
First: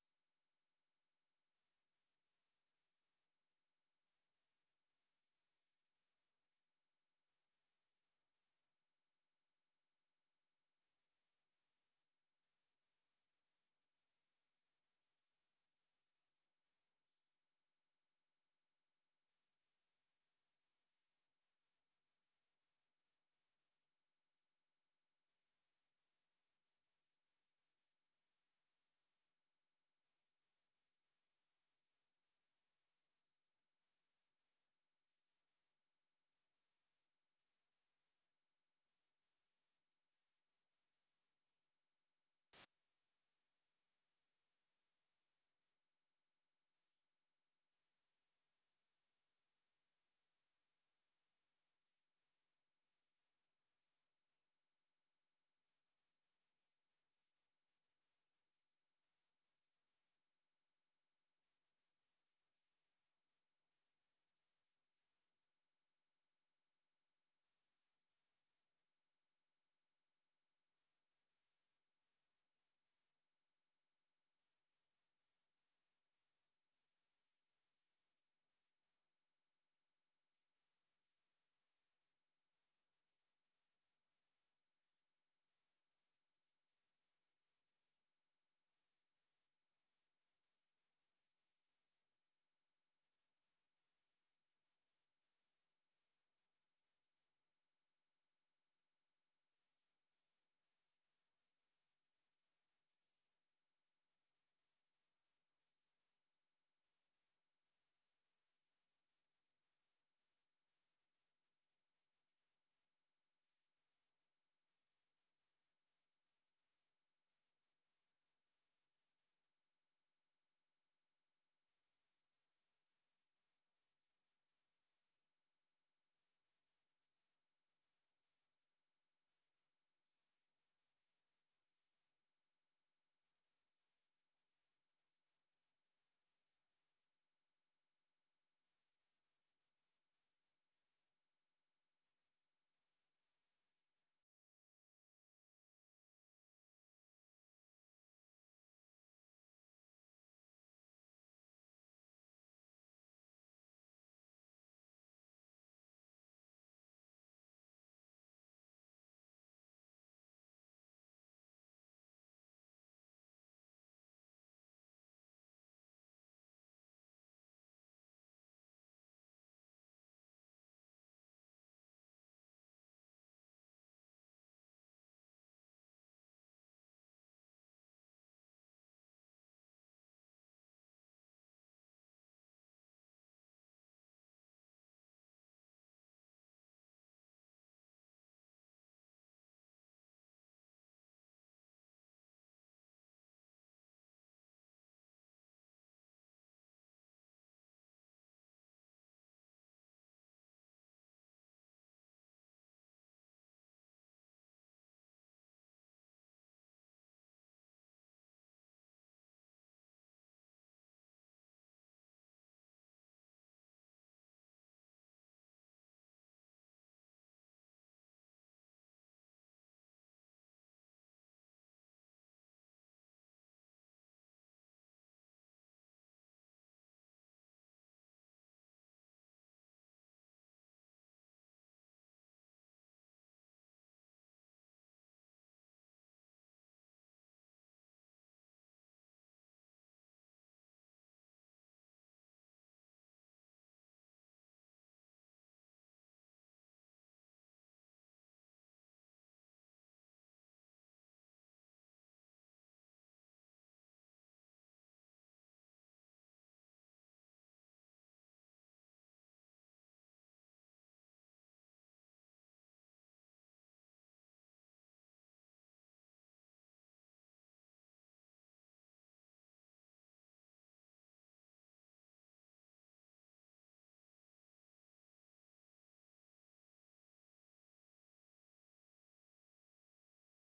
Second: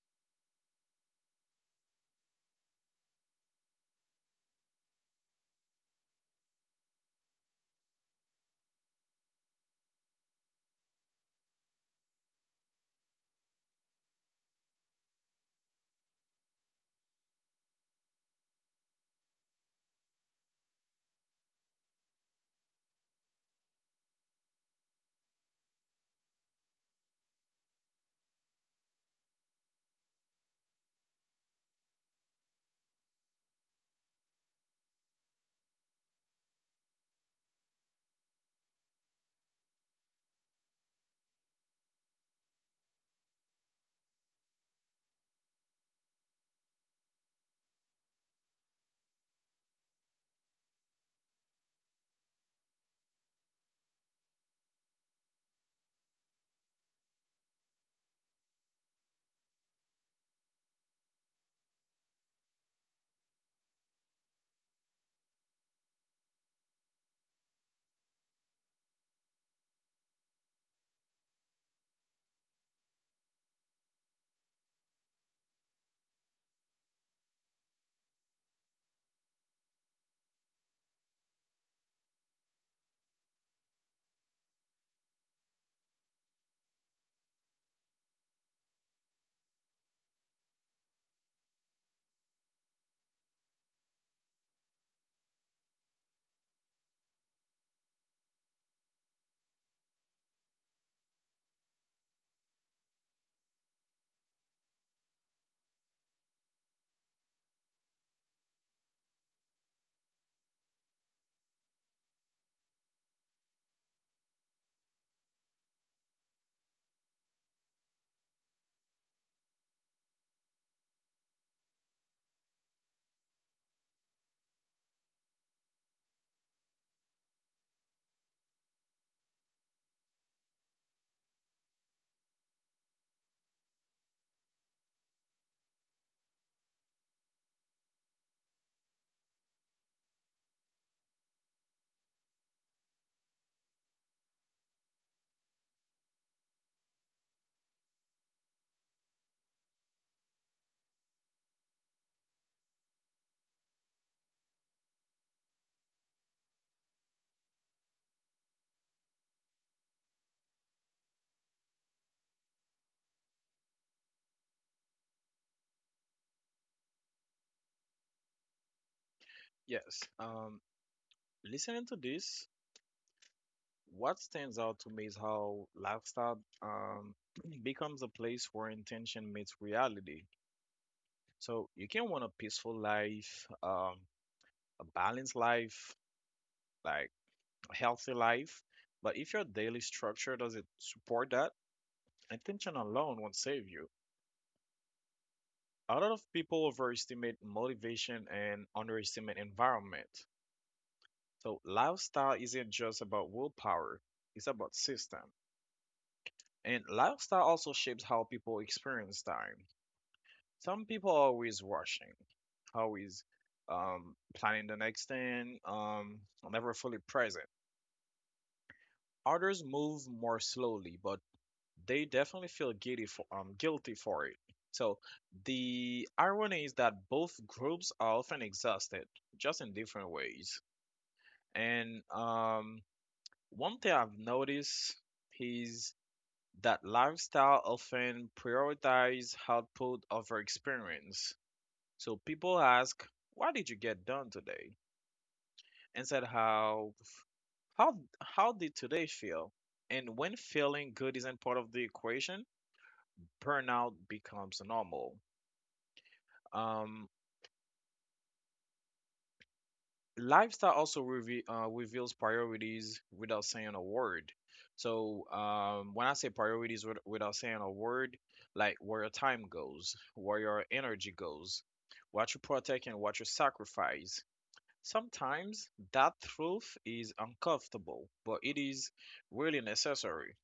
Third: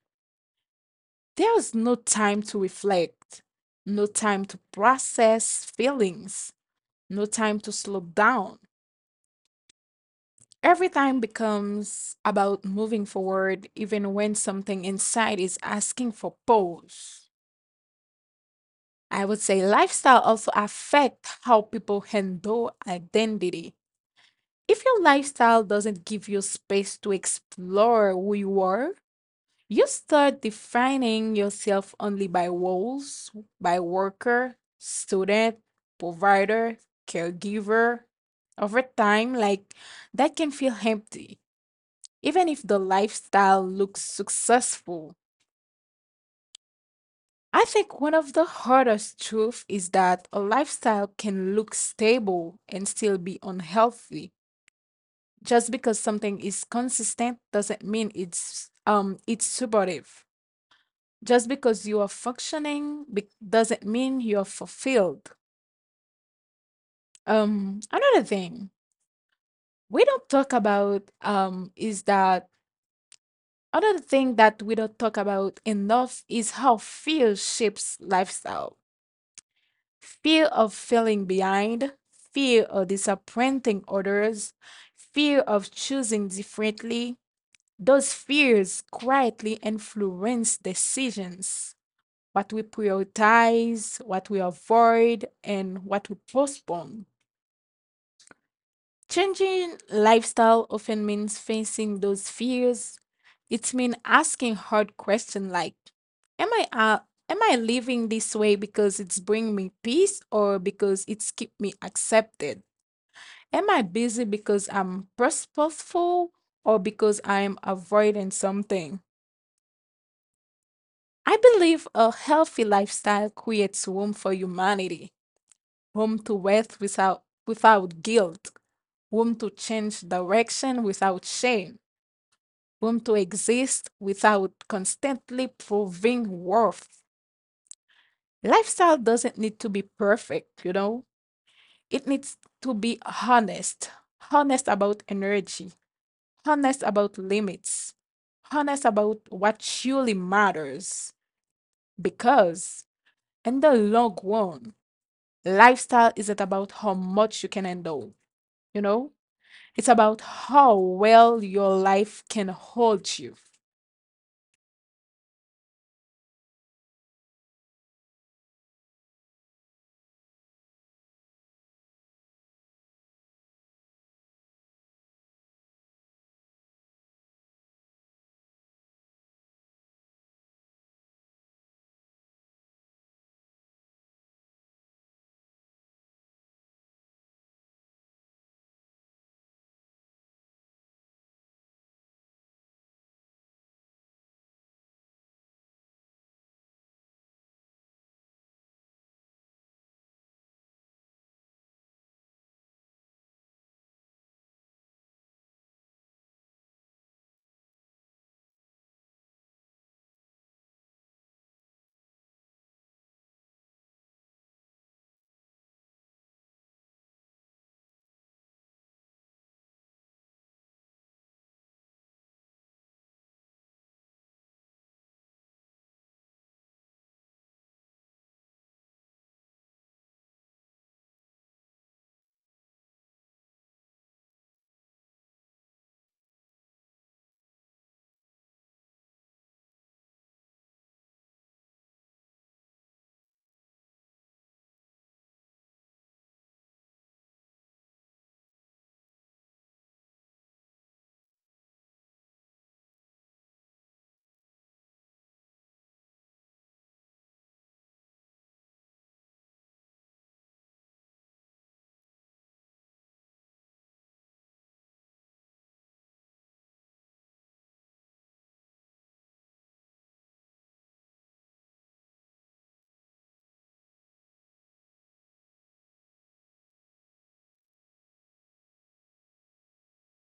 Speaker 3: There is no time to reflect, no time to process feelings, no time to slow down. Every time becomes about moving forward, even when something inside is asking for pause. I would say lifestyle also affect how people handle identity. If your lifestyle doesn't give you space to explore who you are, you start defining yourself only by roles, by worker, student, provider, caregiver. Over time, like that can feel empty, even if the lifestyle looks successful. I think one of the hardest truths is that a lifestyle can look stable and still be unhealthy. Just because something is consistent doesn't mean it's supportive. Just because you are functioning doesn't mean you're fulfilled. Another thing we don't talk about is that another thing that we don't talk about enough is how fear shapes lifestyle. Fear of feeling behind, fear of disappointing others, fear of choosing differently. Those fears quietly influence decisions: what we prioritize, what we avoid, and what we postpone. Changing lifestyle often means facing those fears. It means asking hard questions like, am I uh, am I living this way because it's bringing me peace or because it's keep me accepted? Am I busy because I'm purposeful or because I'm avoiding something? I believe a healthy lifestyle creates room for humanity. Home to wealth without guilt, whom to change direction without shame, whom to exist without constantly proving worth. Lifestyle doesn't need to be perfect, you know, it needs to be honest, honest about energy, honest about limits, honest about what truly matters. Because in the long run, lifestyle isn't about how much you can handle, you know? It's about how well your life can hold you.
Speaker 2: Yes. Listening to this, what stands out to me is how lifestyle becomes a place where intention meets reality. So you can want a peaceful life, a balanced life, like a healthy life, but if your daily structure doesn't support that, intention alone won't save you. A lot of people overestimate motivation and underestimate environment. So lifestyle isn't just about willpower; it's about system. And lifestyle also shapes how people experience time. Some people are always rushing, always planning the next thing, never fully present. Others move more slowly, but they definitely feel guilty for it. So the irony is that both groups are often exhausted, just in different ways. And, one thing I've noticed is that lifestyle often prioritizes output over experience. So people ask, "What did you get done today?" Instead, how did today feel? And when feeling good isn't part of the equation, burnout becomes normal. Um, Lifestyle also reveals priorities without saying a word. So when I say priorities without saying a word, like where your time goes, where your energy goes, what you protect and what you sacrifice. Sometimes that truth is uncomfortable, but it is really necessary.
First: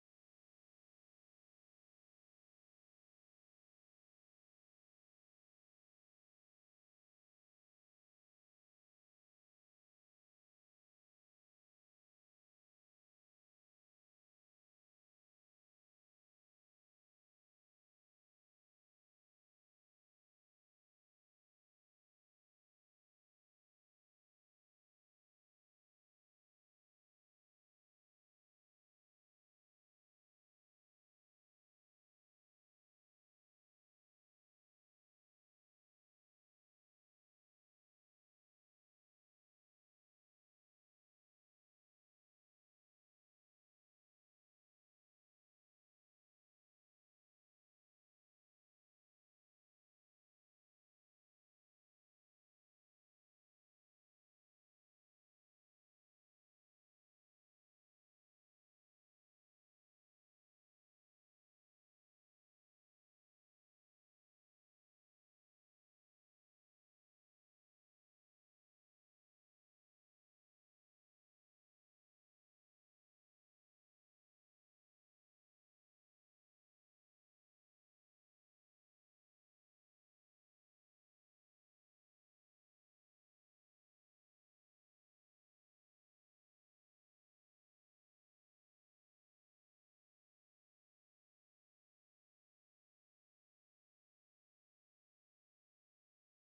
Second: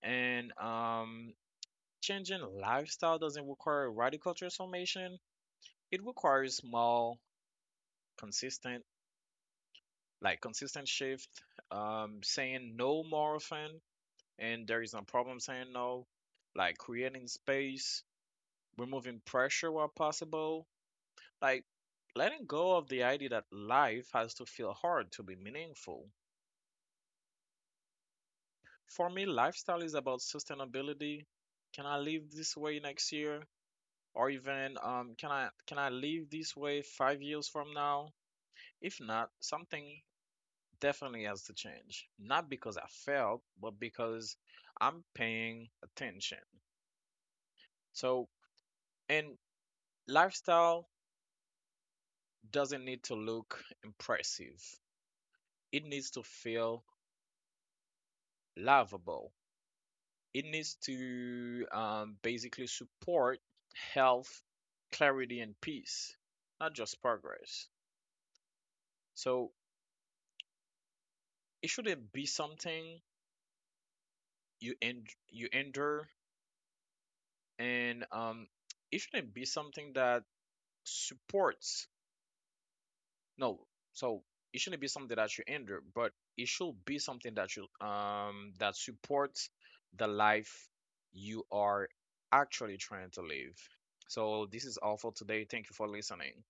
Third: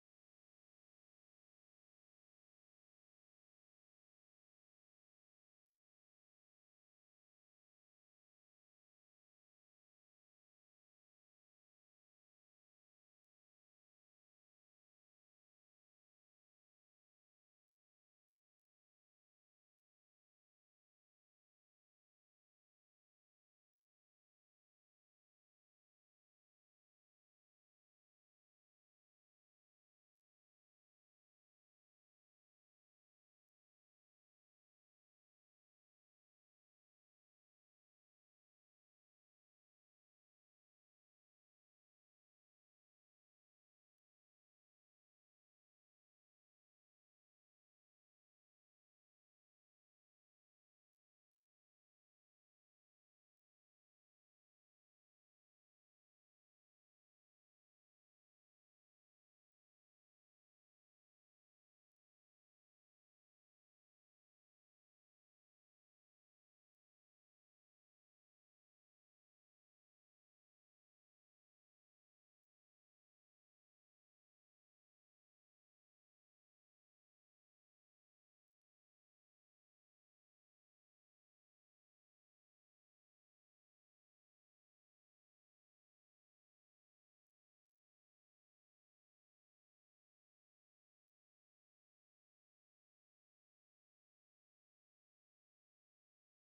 Speaker 2: And, changing lifestyle doesn't require radical transformation. It requires small, consistent, consistent shift, saying no more often, and there is no problem saying no, like creating space, removing pressure where possible, like letting go of the idea that life has to feel hard to be meaningful. For me, lifestyle is about sustainability. Can I live this way next year? Or even, can I live this way 5 years from now? If not, something definitely has to change. Not because I failed, but because I'm paying attention. So, and lifestyle doesn't need to look impressive. It needs to feel lovable. It needs to basically support health, clarity, and peace, not just progress. So it shouldn't be something you endure, and it shouldn't be something that supports. No, so it shouldn't be something that you endure, but it should be something that supports the life you are actually trying to live. So this is all for today. Thank you for listening.